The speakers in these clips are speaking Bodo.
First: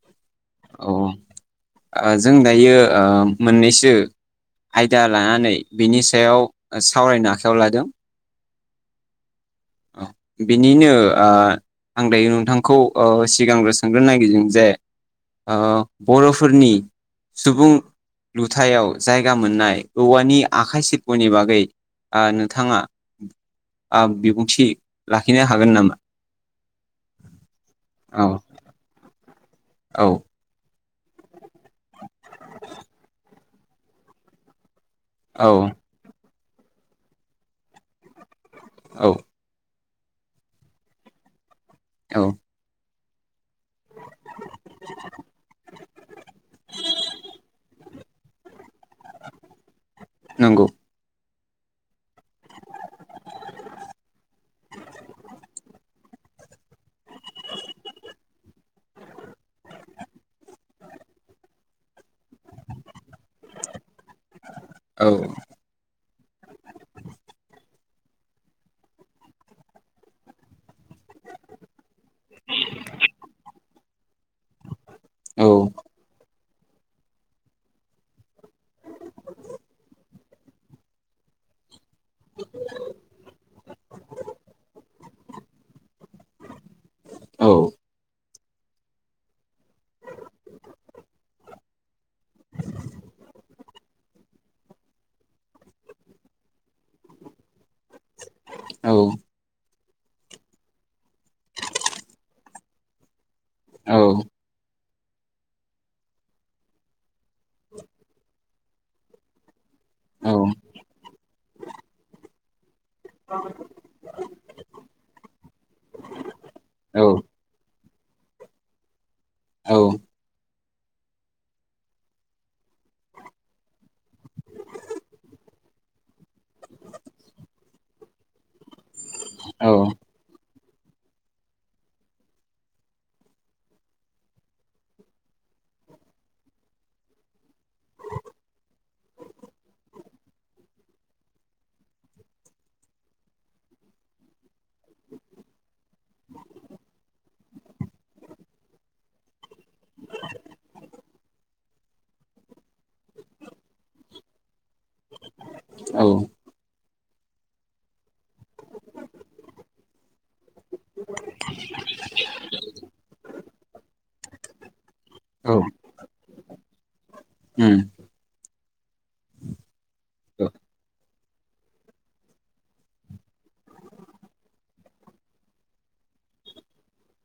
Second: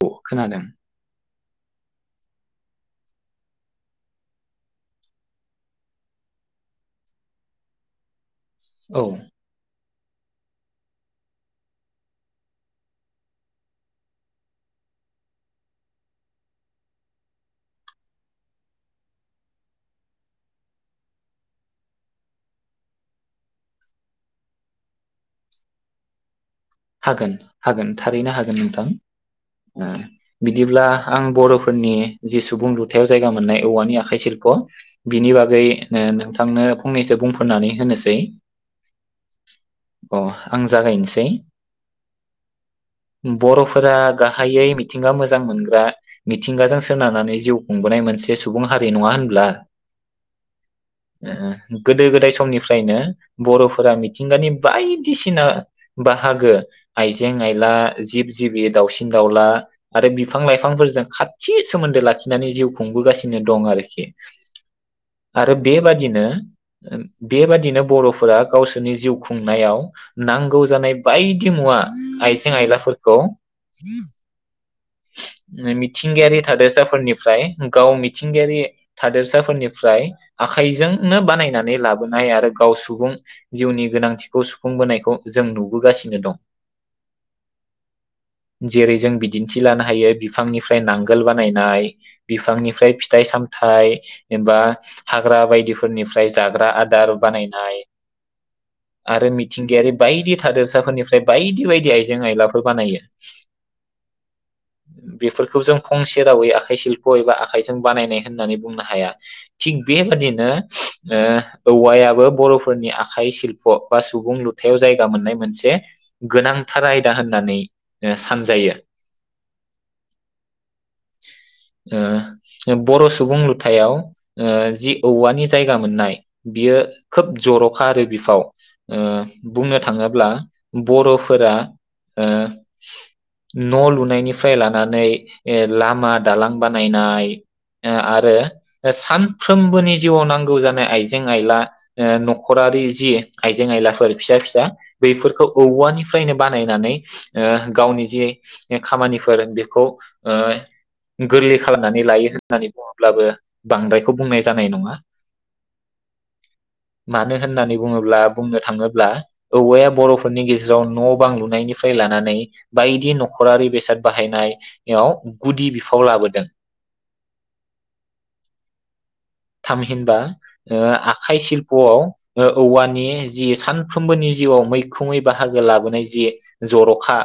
अ औ जों दायो मोननैसो आयदा लानानै बिनि सायाव सावरायनो आखायाव लादों। औ। बिनिनो आं दायो नोंथांखौ सिगांग्रो सोंग्रो नागिरदों जे ओ बर'फोरनि सुबुं लुथायाव जायगा मोननाय औवानि आखाइ सिल्प'नि बागै नोंथाङा बिबुंथि लाखिनो हागोन नामा? हागोन हागोन औ थारैनो हागोन नोंथां। ओ औ बिदिब्ला आं बर'फोरनि जि सुबुं लुथायाव जायगा मोननाय औवानि आखाइ सिल्प' बिनि बागै औ ओ नोंथां नोंथांनो फंनैसो बुंफोरनानै होनोसै। औ। अ आं जागायनोसै। औ। बर'फोरा गाहायै मिथिंगा मोजां मोनग्रा मिथिंगाजों सोनारनानै जिउ खुंबोनाय मो से सुबुं हारि नङा होनब्ला। नंगौ ओ ओ गोदो-गोदाय समनिफ्रायनो बर'फोरा मिथिंगानि बायदिसिना बा हागो आइजें-आइला, जिब जिबि, दाउसिन-दाउला आरो बिफां-लाइफांफोरजों खाथि सोमोन्दो लाखि नानै जिउ खुंबोगासिनो दं आरोखि औ आरो बेबादि दिनो बेबादिनो बर'फोरा गावसोरनि जिउ खुंनायाव नांगौ जानाय बायदि मुवा। आयजें-आयला फोरखौ। [inaudible] औ ओ मिथिंगायारि। थादेरसाफोरनिफ्राय गाव मिथिंगायारि थादेरसाफोरनिफ्राय आखाइजोंनो बानायनानै लाबोनाय आरो गाव सुबुं जिउनि गोनांथिखौ सुफुंबोनायखौ जों नुबोगासिनो दं। औ। जेरै जों बिदि थि लानो हायो बिफांनिफ्राय नांगोल बानायनाय, बिफांनिफ्राय फिथाइ-सामथाइ एबा हाग्रा बायदिफोरनिफ्राय जाग्रा आदार बानायनाय। औ आरो मिथिंगायारि। बायदि थादेरसाफोरनिफ्राय बायदि बायदि आइजें- आइलाफोर बानायो। औ बेफोरखौ जों फंसे रावै आखाइ सिल्प' एबा आखाइजों बानायनाय होननानै बुंनो हाया। थिग औ बेबादिनो ओ औवायाबो बर'फोरनि आखाइ सिल्प' बा सुबुं लुथायाव जायगा मोननाय मोनसे गोनांथार औ आयदा होननानै ओ सानजायो। औ [inaudible] ओ बर' सुबुं लुथायाव ओ जि औवानि जायगा मोननाय बियो खोब जर'खा आरो बिफाव ओ बुंनो औ थाङोब्ला बर'फोरा ओ न' लुनाय निफ्राय लानानै ओ लामा दालां बानायनाय ओ आरो सानफ्रोमबोनि जिउआव नांगौ जानाय आइजें- आइला ओ न'खरारि जि आइजें-आइलाफोर फिसा फिसा बैफोरखौ औवानिफ्रायनो बानायनानै ओ गावनि जि खामानिफोर बेखौ ओ गोरलै खालामनानै लायो होननानै बुङोब्लाबो बांद्रायखौ बुंनाय जानाय नङा। औ। मानो होननानै बुङोब्ला बुंनो थाङोब्ला औवाया बर'फोरनि गेजेराव न' बां लुनायनिफ्राय लानानै बायदि न'ख रारि बेसाद बाहायनायाव औ गुदि बिफाव लाबोदों। उम थामहिनबा औ आखाइ सिल्प'आव ओ औवानि जि सानफ्रोमबोनि जिउआव मैखोमै बाहागो लाबोनाय जि जर'खा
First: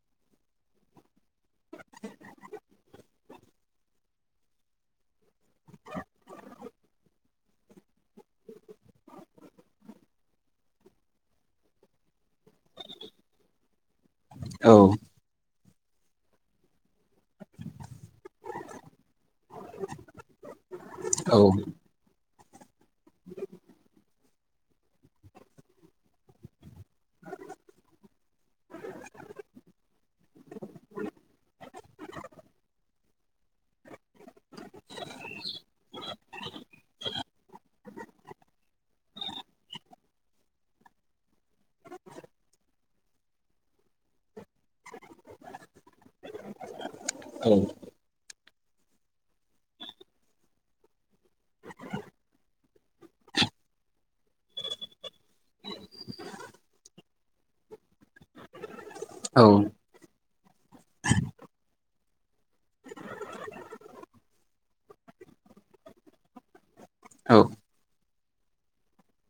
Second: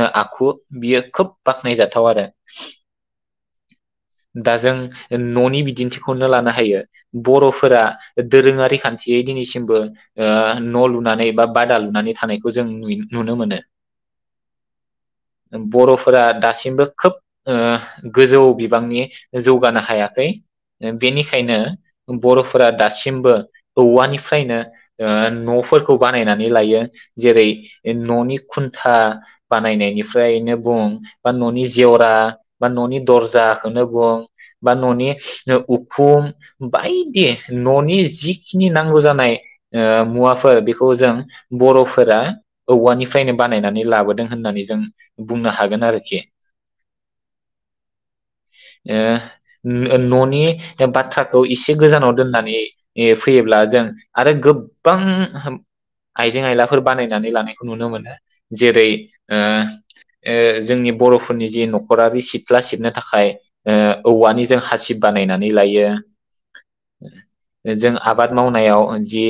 ओ आखु बियो खोब बाख्नायजाथाव आरो दा जों न'नि बिदिन्थिखौनो लानो हायो बर'फोरा दोरोङारि खान्थियै दिनैसिमबो ओ न' लुनानै बा बादा लुनानै थानायखौ जों नुयो नुनो मोनो। औ। बर'फोरा दासिमबो खोब ओ गोजौ बिबांनि जौगानो हायाखै। ओ औ बेनिखायनो। बर'फोरा दासिमबो औवानिफ्रायनो ओ न'फोरखौ बानायनानै लायो जेरै न'नि खुन्था बानायनायनि फ्रायनो बुं बा न'नि जेवरा बा न'नि दरजाखौनो बुं बा न'नि ओ उखुम बायदि न'नि जिखिनि नांगौ जानाय ओ मुवाफोर बेखौ जों बर'फोरा औवानिफ्रायनो बानायनानै लाबोदों होननानै जों बुंनो हागोन आरोखि। औ। ओ न'-न'नि बाथ्राखौ एसे गोजानाव दोननानै फैयोब्ला जों आरो गोबां आइजें आयलाफोर बानायनानै लानायखौ नुनो मोनो जेरै ओ ओ जोंनि बर'फोरनि जि न'खरारि सिथ्ला सिबनो थाखाय ओ औवानि जों हासिब बानायनानै लायो। औ जों आबाद मावनायाव जि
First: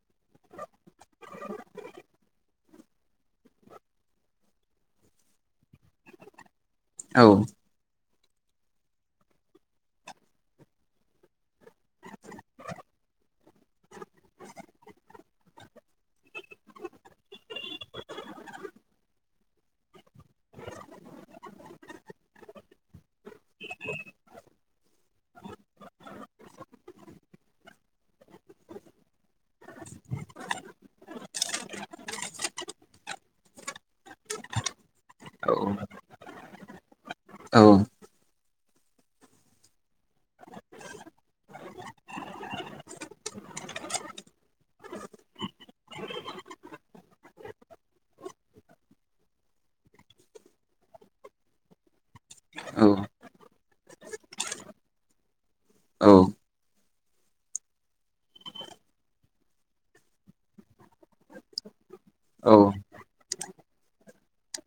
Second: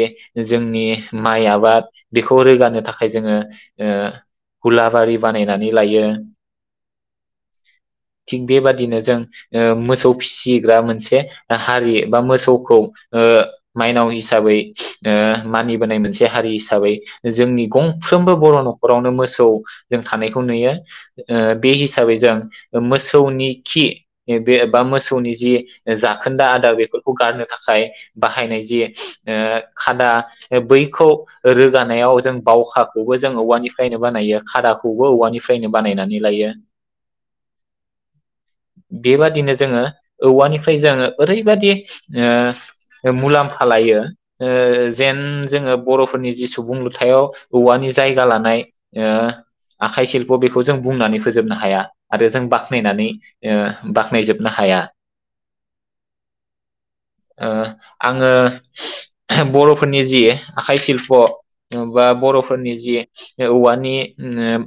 जोंनि माइ आबाद बेखौ रोगानो थाखाय जोङो ओ हुलाबारि बानायनानै लायो। औ। थिग बेबादिनो जों ओ मोसौ फिसिग्रा मोनसे हारि बा मोसौखौ ओ माइनाव हिसाबै ओ मानिबोनाय मोनसे हारि हिसाबै जोंनि गंफ्रोमबो बर' न'खरावनो मोसौ जों थानायखौ नुयो ओ बे हिसाबै जों मोसौनि खि बे बा मोसौनि जि जाखोन्दा आदार बेफोरखौ गारनो थाखाय बाहायनाय जि ओ खादा बैखौ रोगानायाव जों बावखाखौबो जों औवानिफ्रायनो बानायो खादाखौ। खौबो औवानिफ्रायनो बानायनानै लायो। औ। बेबादिनो जोङो औवानिफ्राय जोङो ओरैबदि ओ मुलाम्फा लायो ओ जेन जोङो बर'फोरनि जि सुबुं लुथायाव औवानि जायगा लानाय आखाइ सिल्प' बेखौ जों बुंनानै फोजोबनो हाया आरो जों बाख्नायनानै बाख्नायजोबनो हाया। ओ आङो बर'फोरनि जि आखाइ सिल्प' बा बर'फोरनि जि औवानि ओ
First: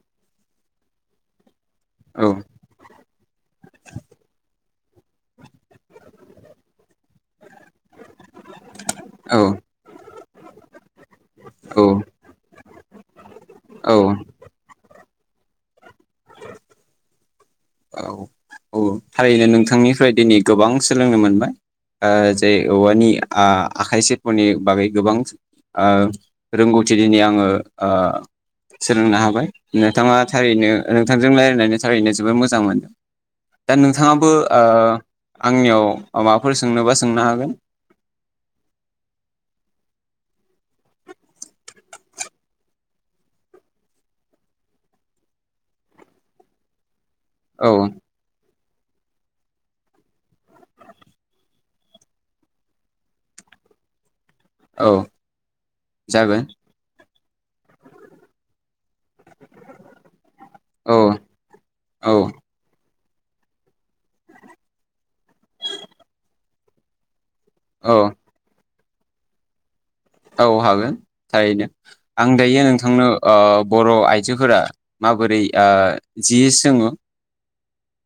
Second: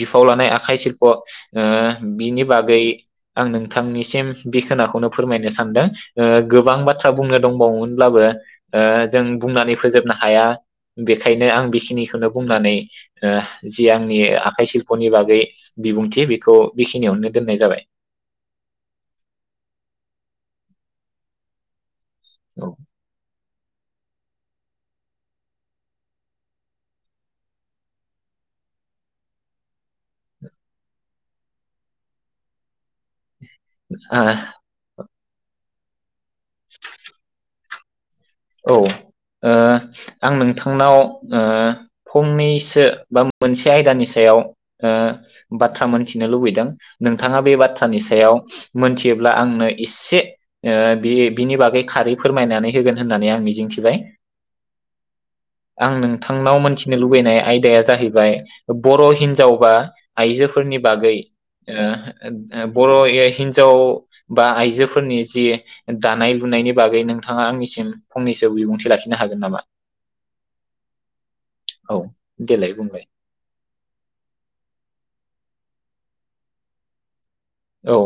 बिफाव लानाय आखाइ सिलफ' ओ बिनि बागै आं नोंथांनिसिम बे खोनाखौनो फोरमायनो सानदों ओ गोबां बाथ्रा बुंनो दंबावोमोनब्लाबो ओ जों बुंनानै फोजोबनो हा हाया बे खायनो आं औ बेखिनिखौनो बुंनानै ओ जि औ आंनि आखाइ सिल्पनि बागै बिबुंथि बेखौ बेखिनियावनो दोननाय जाबाय औ थारैनो नोंथांनिफ्राय दिनै गोबां सोलोंनो मोनबाय ओ जे औवानि आखाइ सिल्पनि बागै गोबां ओ रोंगौथि दिनै आङो ओ सोलोंनो हाबाय नोंथाङा थारैनो नोंथांजों रायजलायनानै थारैनो जोबोर मोजां मोन दा नोंथाङाबो औ आ आंनियाव अ माबाफोर सोंनोबा सोंनो हागोन औ ओ आं नोंथांनाव ओ फंनैसो बा मोनसे आयदानि सायाव ओ बाथ्रा मोनथिनो लुबैदों नोंथाङा बे औ बाथ्रानि सायाव मोनथियोब्ला आंनो एसे ओ बे बिनि बागै खारै फोरमायनानै होगोन होननानै आं मिजिंथिबाय औ आं जागोन नोंथांनाव मोनथिनो लुबैनाया आयदाया जाहैबाय बर' हिनजाव बा आइजोफोरनि औ बागै ओ औ ओ बर' हि- हिनजाव बा आइजोफोरनि जि दानाय लुनायनि बागै नोंथाङा आंनिसिम औ फंनैसो बिबुंथि लाखिनो हागोन नामा? औ हागोन थारैनो। औ आं दायो देलाय बुंलाय नोंथांनो ओ बर' आइजोफोरा माबोरै दा जि सोङो औ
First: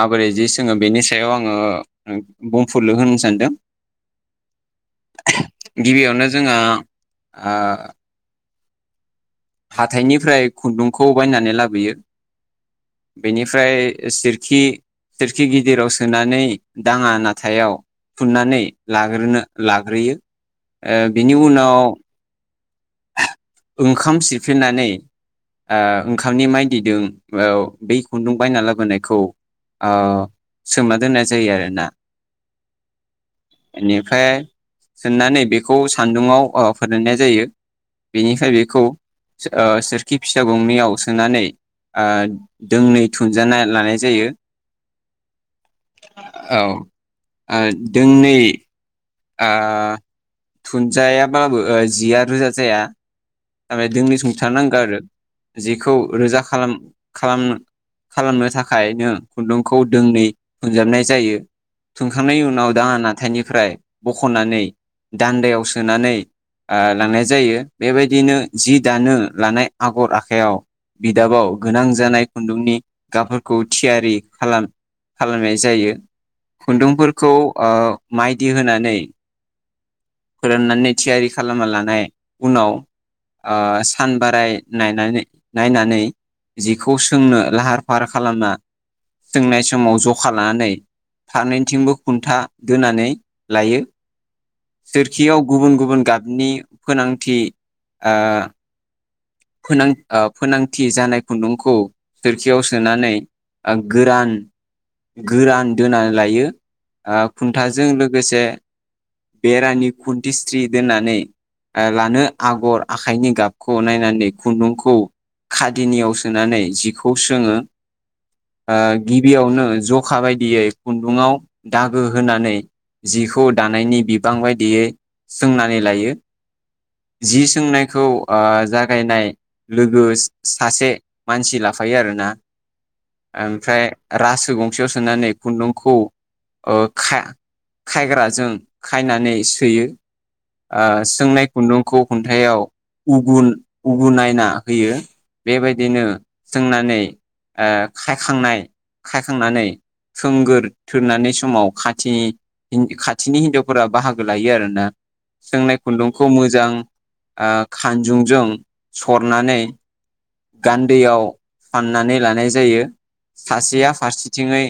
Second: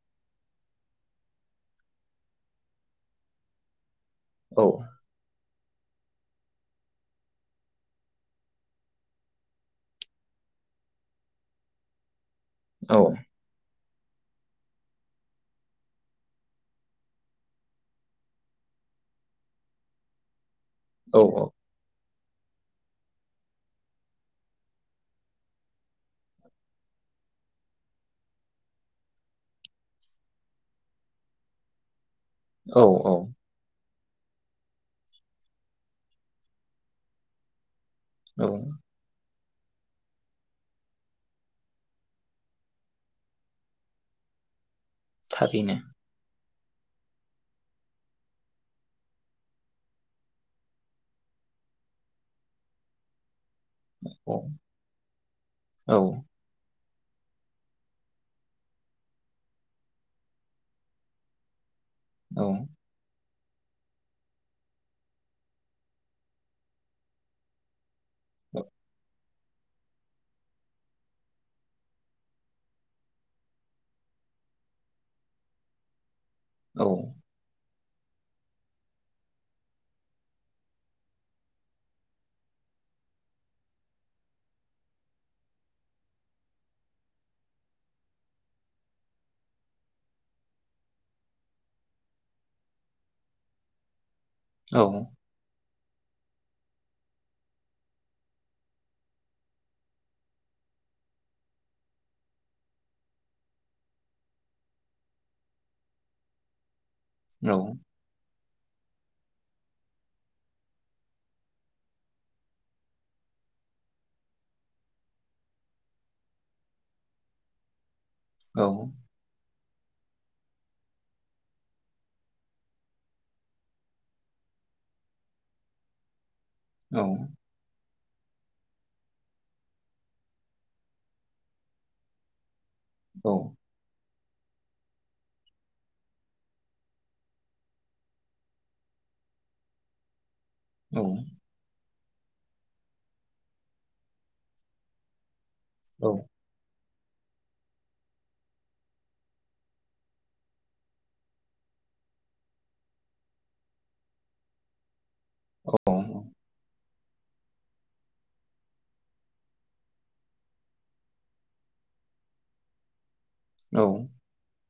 माबोरै जि सोङो बेनि सायाव आङो बुंफुरलु होनो सानदों औ गिबियावनो जोंहा आ हाथाइनिफ्राय खुन्दुंखौ बायनानै लाबोयो औ बेनिफ्राय सोरखि सोरखि गिदिराव सोनानै दाङा नाथायाव फुुननानै लाग्रोनो लाग्रोयो। ओ औ बिनि उनाव ओंखाम सिफ्लेनानै ओ ओंखामनि माइदिदों बै खुन्दुं बायना लाबोनायखौ ओ सोमाना दोननाय जायो आरोना। औ औ बेनिफ्राय सोनानै बेखौ सान्दुंङाव फोरदायनाय जायो औ बेनिफ्राय बेखौ ओ सोरखि फिसा गंनैयाव सोनानै ओ दोंनै थुनजाना लानाय जायो। थाबिनो औ ओ दोंनै आ थुनजायाबाबो जिया रोजा जाया थारमे दोंननि औ समथारनांगौ आरो जेखौ औ रोजा खालाम खालाम खालामनो थाखाय नो खुन्दुंखौ दोंनै फुंजाबनाय जायो औ सोंखांनायनि उनाव दा नाथायनि फ्राय बखनानै दान्दायाव सोनानै ओ लानाय जायो। बेबाय बिदिनो जि दानो लानाय आगर आखाइयाव बिदाबाव गोनां जानाय खुन्दुंनि गाबफोरखौ थियारि खालाम खालामनाय जायो औ खुन्दुंफोरखौ ओ माइदि होनानै फोराननानै थियारि खालामना लानाय उनाव ओ सान बाराय नायनानै नायनानै जिखौ सोंनो लाहार फाहार खालामना सोंनाय समाव जखा लानानै फारनैथिंबो खुन्था दोनानै लायो औ सोरखियाव गुबुन गुबुन गाब नि गोनांथि आ फोनां फोनांथि जानाय खुन्दुंखौ सोरखियाव सोनानै गोरान गोरान दोना लायो आ औ खुन्थाजों लोगोसे बेरानि खुन्थिस्रि दोननानै आ लानो आगर आखाइनि गाबखौ नायनानै खुन्दुंखौ खादिनियाव सोनानै जिखौ सोङो ओ औ गिबियावनो जखा बायदियै खुन्दुङाव दागो होनानै जिखौ दानायनि बिबां बायदियै सोंनानै लायो औ जि सोंनायखौ आ जागायनाय लोगो सासे मानसि लाफायो आरोना। औ ओमफ्राय रासो गंसेयाव सोनानै खुन्दुंखौ ओ खा-खायग्राजों खायनानै सोयो ओ उम, सोंनाय नोंखौ खुन्थायाव उगुन उगु नायना होयो बेबायदिनो औ सोंनानै ओ खायखांनाय खायखांनानै थोंगोर थोरनानै समाव खाथिनि खाथिनि हिन्जावफोरा बाहागो लायो आरोना सोंनाय खुन्दुं मोजां आ खानजुंजों सरनानै गान्दैयाव फाननानै लानाय जायो सासेया फारसेथिङै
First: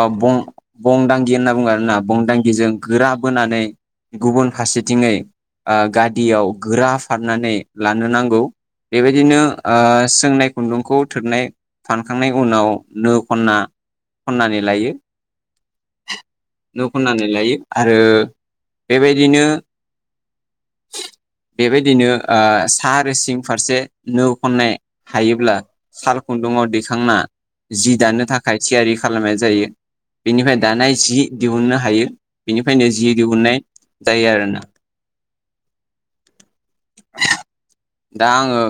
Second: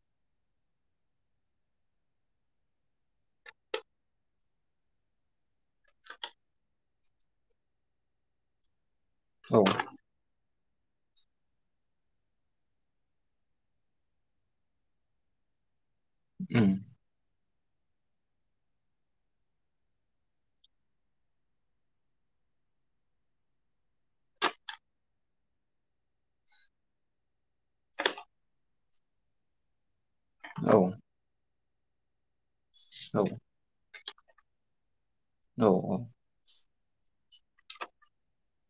आ बं बंदांगि होनना बुङो आरोना बंदांगिजों गोरा बोनानै गुबुन फारसेथिङै गादियाव गोरा फारनानै लानो नांगौ बेबायदिनो आ सोंनाय खुन्दुंखौ थोरनाय फानखांनायनि उनाव नो खना खननानै लायो न' खनानै लायो आरो बेबायदिनो बेबायदिनो आ सा आरो सिं फारसे नो खननाय हायोब्ला साल खुन्दुङाव दैखांना जि दानो थाखाय थियारि खालामनाय जायो बेनिफ्राय औ दानाय जि दिहुननो हायो बेनिफ्रायनो जि औ दिहुननाय जायो आरो ना औ औ। [unintelligible] दा आङो ओ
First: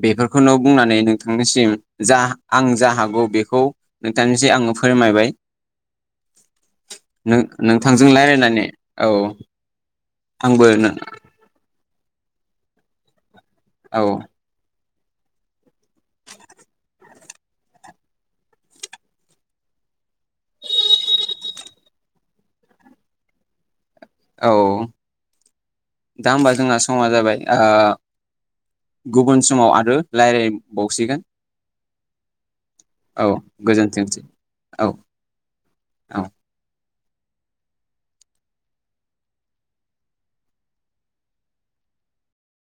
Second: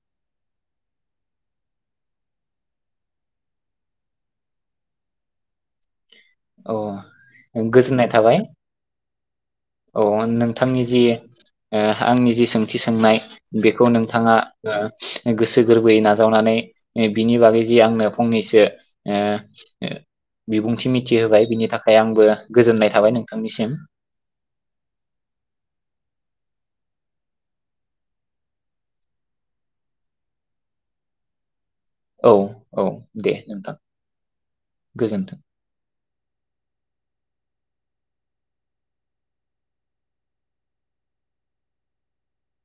बेफोरखौनो बुंनानै नोंथांनिसिम जा आं जा हागौ बेखौ नोंथांनिसिम आङो फोरमायबाय। नों औ गोजोननाय नोंथांजों थाबाय राय्लायनानै औ। औ आंबो नोंथांनि जि ओ आंनि जि सोंथि सोंनाय बेखौ औ नोंथाङा ओ गोसो गोरबोयै नाजावनानै बिनि बागै जि आंनो फंनैसो ओ बिबुंथि मिथि मिथि होबाय बिनि थाखाय आंबो गोजोननाय थाबाय नोंथांनिसिम औ दा होमबा जोंना समा जाबाय ओ गुबुन समाव आरो रायज्लायबावसिगोन। औ औ दे नोंथां गोजोनथोंसै औ गोजोनथों। औ